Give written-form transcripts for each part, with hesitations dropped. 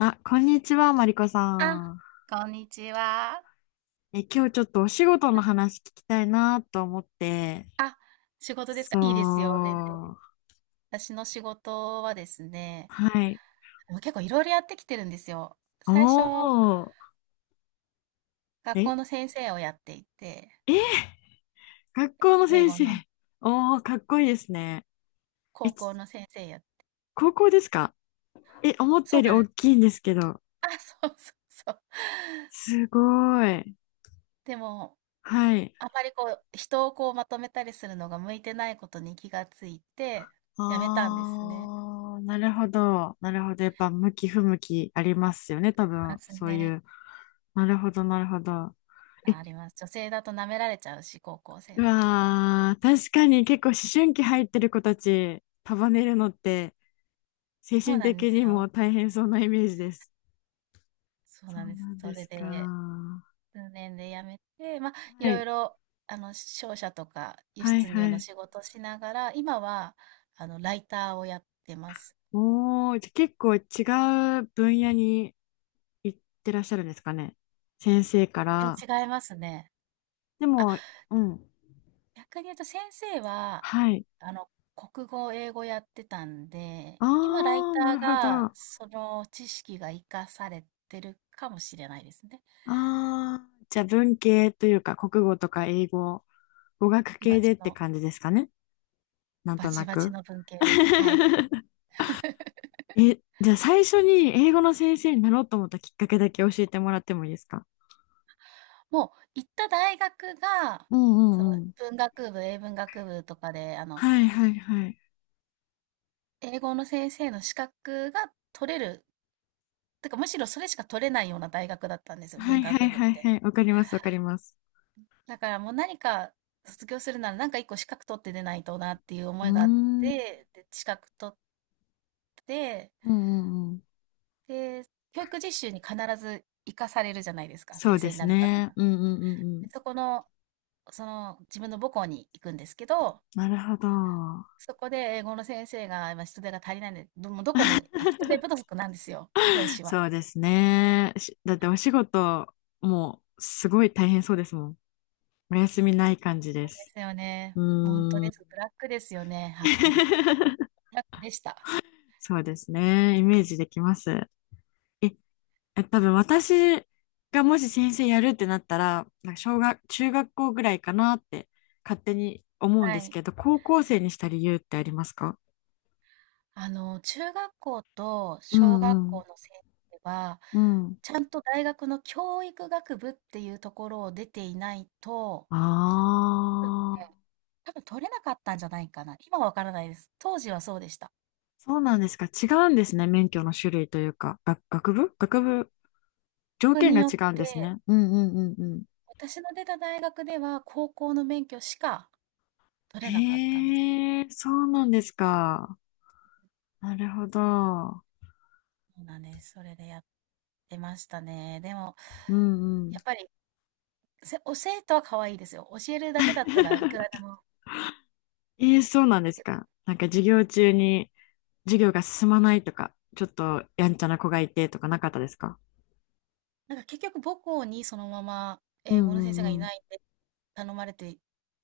あ、こんにちは、マリコあ、さん。こんにちは。今日ちょっとお仕事のはい。話聞きたいなと思って。あ、仕事ですか？そいいですよ、全然。う。私の仕事はですね、はい。もう結構いろいろやってきてるんですよ。最初、おー。学え、校の先生をやっていて、え、学校の英先語生。のおー、かっこいいですね。え、高ち校の先生や、高校ですか？思ったそうよりなん大です。きいんですけど。あ、そうそうそう。すごい。でも、はい。あまりこう、人をこうまとめたりするのが向いてないことに気がついて、やめたんですね。あー、なるほど。なるほど。やっぱ向き不向きありますよね、多ま分。すそういね。う。なるほど、なるほど。ありえ、ます。女性だと舐められちゃうし、高校生うだと。わー、確かに結構思春期入ってる子たち束ねるのって精そう神なんで的すによ。も大変そうなイメージです。そうそなんうです。なんそでれすか。で、は数年で辞めて、まあ、いろい。いろ、商社とか輸はい出入はのい。仕事しながら、今は、ライターをやってます。おー、じゃあ結構違う分野に行ってらっしゃるんですかね。先生か全ら。然違いますね。であ、も、うん。逆に言うと先生は、はい。あの、国語、英語やってたんで、今、ライあー、タなーるほど。が、あその知識が活かされてるかもしれないですね。ー、じゃあ文系というか国語とか英語、語学バチバ系チでっての、感じですかね。なんバとなチバチく。の文系です。はい。じゃあ最初に英語の先生になろうと思ったきっかけだけ教えてもらってもいいですか？もう行った大学が、うんうそのんうん。文学部、英文学部とかで、はいはいはい。英語の先生の資格が取れる、てかむしろそれしか取れないような大学だったんですよ、は文いは学い部っはいて。はい。わかりますわかります。だからもう何か卒業するなら何か一個資格取って出ないとなっていうう思いがあっん。うて、で、資格取って、ーん。うんうんうん。で、教育実習に必ず行かされるじゃないですか、そう先生でにすなるためにね。は。うんうんうんうでそん。この、その自分の母校に行くんですけど、なるほど。そこで英語の先生が、今人手が足りないんで、もうどこも人手不足なんですよ、教師は。そうですね。し、だってお仕事もうすごい大変そうですもん。お休みない感じでそうです。すよね。うほんとーです。ん。ブラックですよね、はっきり。ブラックでした。そうですね。イメージできます。え、多分私がもし先生やるってなったら、なんか小学、中学校ぐらいかなって勝手に思うんはですい。けど、高校生にした理由ってありますか？中学校とう小学んうん。校の先生は、うん。ちゃんと大学の教育学部っていうところを出ていないと、うん、ね、ああ、多分取れなかったんじゃないかな。今はわからないです。当時はそうでした。そうなんですか。違うんですね。免許の種類というか、学部、条学件にがよっ違うんですて、ね。うんうんうんうん。私の出た大学では高校の免許しか取れなかったんです。へえ、そうなんですか。なるほど。うん。そうなんです。それでやってましたね。でも、うんうん。やっぱり、教えとは可愛いですよ。教えるだけだったらいくらでも。ええ、そうなんでだすけど、か。なんか授業中に授業が進まないとか、ちょっとやんちゃな子がいてとかなかったですか？なんか結局母校にそのままう英ん語うの先生がんいうん。ないんで頼まれて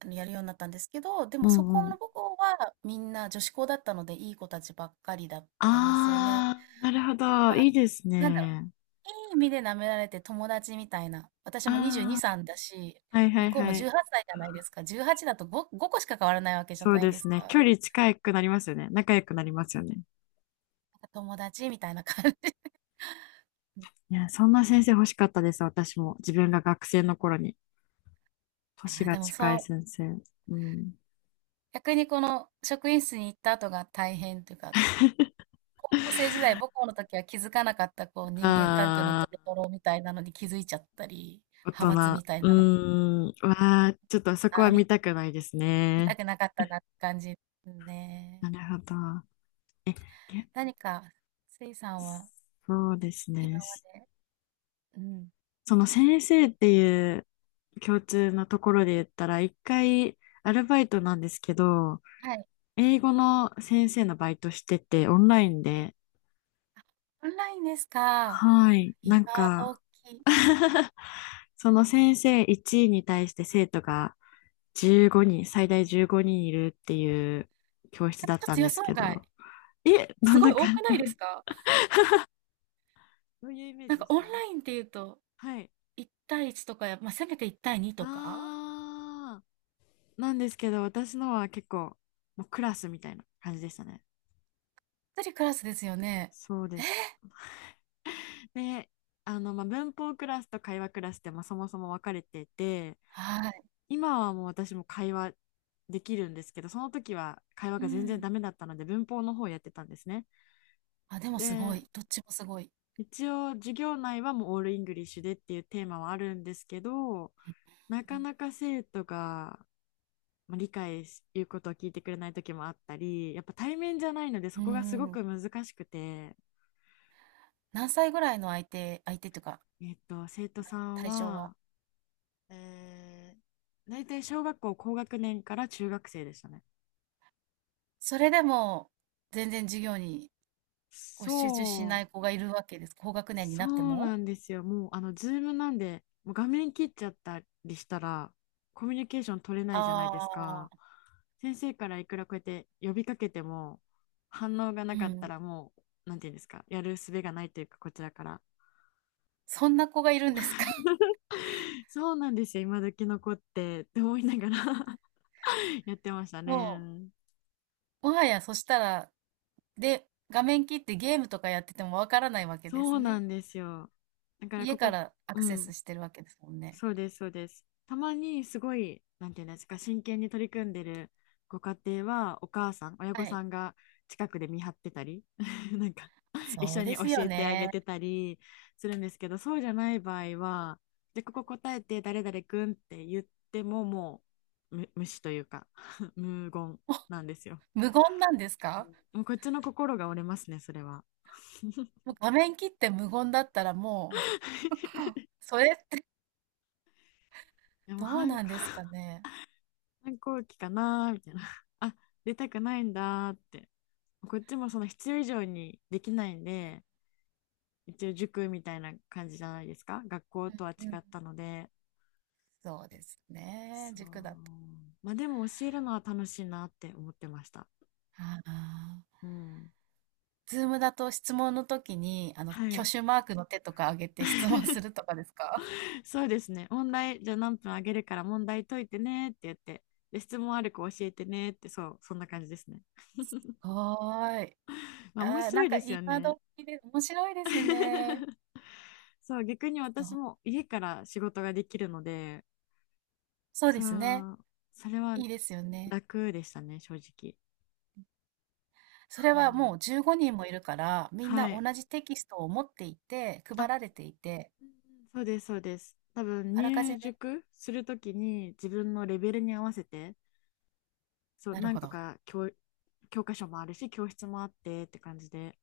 やるようになったんですけど、でうもそこんうのん。母校はみんな女子校だったのでいい子たちばっかりだったんですよね。ああ、なるほど。まいあ、いですなんだろね。う、いい意味で舐められて友達みたいな。私も22、あ歳だし、ー、はいは向いこうもはい。18歳じゃないですか。18だと5個しか変わらないわけじゃそうないでですすね。か。距な離近くなりますよね。仲良くなりますよね。んか友達みたいな感じ。いや、そんな先生欲しかったです。私も。自分が学生の頃に。年ああ、がでも近いそう、先生。うん。逆にこの職員室に行った後が大変というか、高校生時代母校の時は気づかなかったこう人間関係のあドロあ、ドロみたいなのに気づいちゃったり、大派閥人。みたいうなのに、ーん。わあ、ちょっとそこあはあ、見たくないです見ね。たくなかったなって感じですなね。るほど。え、何か、せいさんはそうです今ね。まで、うん、その先生っていう共通のところで言ったら、一回アルバイトなんですけど、はい。英語の先生のバイトしてて、オンラインで、オンラインですか。はい、今なんか 時。その先生1位に対して生徒が15人、最大15人いるっていう教室え、だっちょったとんで予す想け外。ど、え、どすんごいな多感くじ？ ないです か？どういうイメーなジんでかしオンた？ラインっていうと、はい。1対1とか、まあせめて1対2とかあー、なんですけど、私のは結構、もうクラスみたいな感じでしたね。一人クラスですよね。そうです。で、文法クラスと会話クラスって、まあ、そもそも分かれてて、はい。今はもう私も会話できるんですけど、その時は会話うが全然ん。ダメだったので、文法の方をやってたんですね。あ、でもすごで、い。どっちもすごい。一応、授業内はもうオールイングリッシュでっていうテーマはあるんですけど、なうかん。なか生徒が、まあ、理解し、いうことを聞いてくれない時もあったり、やっぱ対面じゃないので、そうこがすごん。く難しくて、何歳ぐらいの相手というか、生徒さん対象は。は、え大体小学校高学年から中学生でしたね。それでも、全然授業にこう集中しそなう、い子がいるわけです。高学年にそなってうなも？んですよ。もう、あの、ズームなんで、もう画面切っちゃったりしたら、コミュニケーション取れないじゃないですあか。あ、先生からいくらこうやって呼びかけても、反応がなうかったん。らもう、なんていうんですか、やる術がないというか、こちらから。そんな子がいるんですか？そうなんですよ、今時の子って、って思いながら やってましたもうね。もはやそしたら、で、画面切ってゲームとかやっててもわからないわけでそすうなね。んですよ。だからこ家かこ、らアクうセん、スしてるわけですもんね。そうです、そうです。たまにすごい、なんていうんですか、真剣に取り組んでるご家庭は、お母さん、親は御い。さんが近くで見張ってたり、なんか、一そう緒でに教すよえてあげね。てたりするんですけど、そうじゃない場合は、で、ここ答えて、誰々くんって言っても、もう、む、無視というか、無言なんですよ。無言なんですか？もうこっちの心が折れますね、それは。もう画面切って無言だったらもう、それってでも、どうなんですかね。反抗期かなーみたいな。あ、出たくないんだーって。こっちもその必要以上にできないんで、一応塾みたいな感じじゃないですか。学校とは違うんうん。ったので。そうですね、そ塾だう。と。まあでも教えるのは楽しいなって思ってました。ああ。うん。Zoom だと質問の時に、は挙い。手マークの手とか挙げて質問す るとかですか？そうですね。問題、じゃあ何分あげるから問題解いてねって言って、で、質問ある子教えてねって、そう、そんな感じですね。はーい。まああ面ー、白なんいかですよ今ね。時で面白いですね。そう、逆にそう、私も家から仕事ができるので、そうそですね。う、それはいいですよね。楽でしたね、正直。それうはもん、う15人もいるから、みんはない。同じテキストを持っていて、配あ、られていて、うん、そうです、そうです。多分あらかじ入め、塾するときに自分のレベルに合わせて、そう、なる何ほ個ど。か教、教科書もあるし、教室もあってって感じで。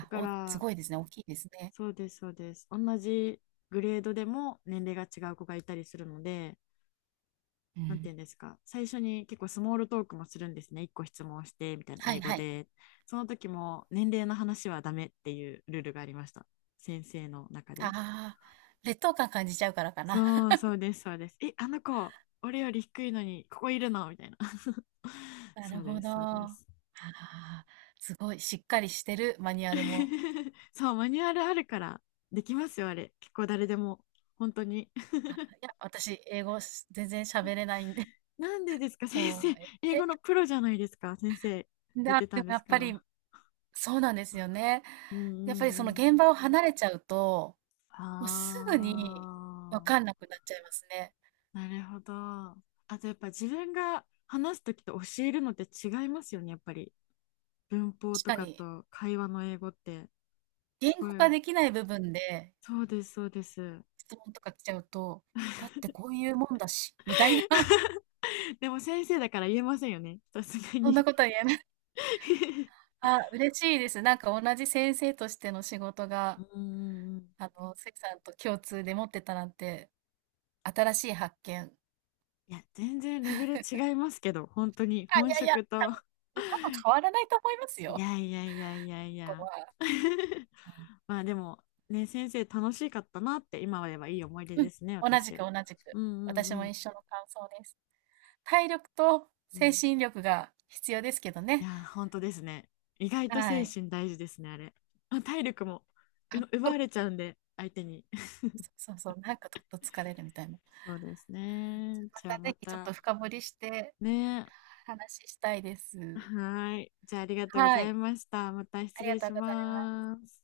だかお、すら、ごいですね。大きいですね。そうです、そうです。同じグレードでも年齢が違う子がいたりするので、うなんてん。いうんですか、最初に結構スモールトークもするんですね。1個質問してみたいなは英い語はい。で。その時も年齢の話はダメっていうルールがありました。先生の中で。ああ、劣等感感じちゃうからかな。そう そうです、そうです。え、あの子、俺より低いのにここいるのみたいな。なそるうでほど。す、そうであす。あ、すごい、しっかりしてるマニュアルも。そう、マニュアルあるからできますよ、あれ。結構誰でも。本当に。いや、私、英語全然喋れないんで、なんでで すか、先も生。う、英語のプロじゃないですか、先生。出てたでんもでやすっかぱり、ら。そうなんですよね。うんうやっぱんりうそのん。現場を離れちゃうと、あもうすぐに分あ、かんなくなっちゃいますね。なるほど。あとやっぱ自分が話すときと教えるのって違いますよね、やっぱり。文法確とかかに、と会話の英語って。言すご語化い。できない部分でそうです、そうです。質問とか来ちゃうと、だってこういうもんだし、みたいな、でも先生だから言えませんよね、さすがそんなに。ことは言えない。あ、嬉しいです。なんか同じ先生としての仕事うが、んうんうん。関さんと共通で持ってたなんて、新しい発見。いや、全然レベル違いますけど、本当にあ、い本やいや、職と。で多分変わらないと思いますいよ、やいやいやいやいここや。は。うん、まあでも、ね、先生楽しかったなって、今は言えばいい思い出うん、ですね、同じ私。く同じく。うんう私んもうん一緒の感想です。体力とう精ん。神力が必要ですけどいやね。ー、本当ですね。意外とは精い。神大事ですね、あれ。まあ、体力もう奪そわれちゃうんで、相手に。そうそうそう、なんかちょっと疲れるみたいな。そうですね。まじゃあたまぜひちょった、と深掘りしてね。話したいです。はーい。じゃあありがとうごはざいい、ました。また失ありが礼とうしございます。ます。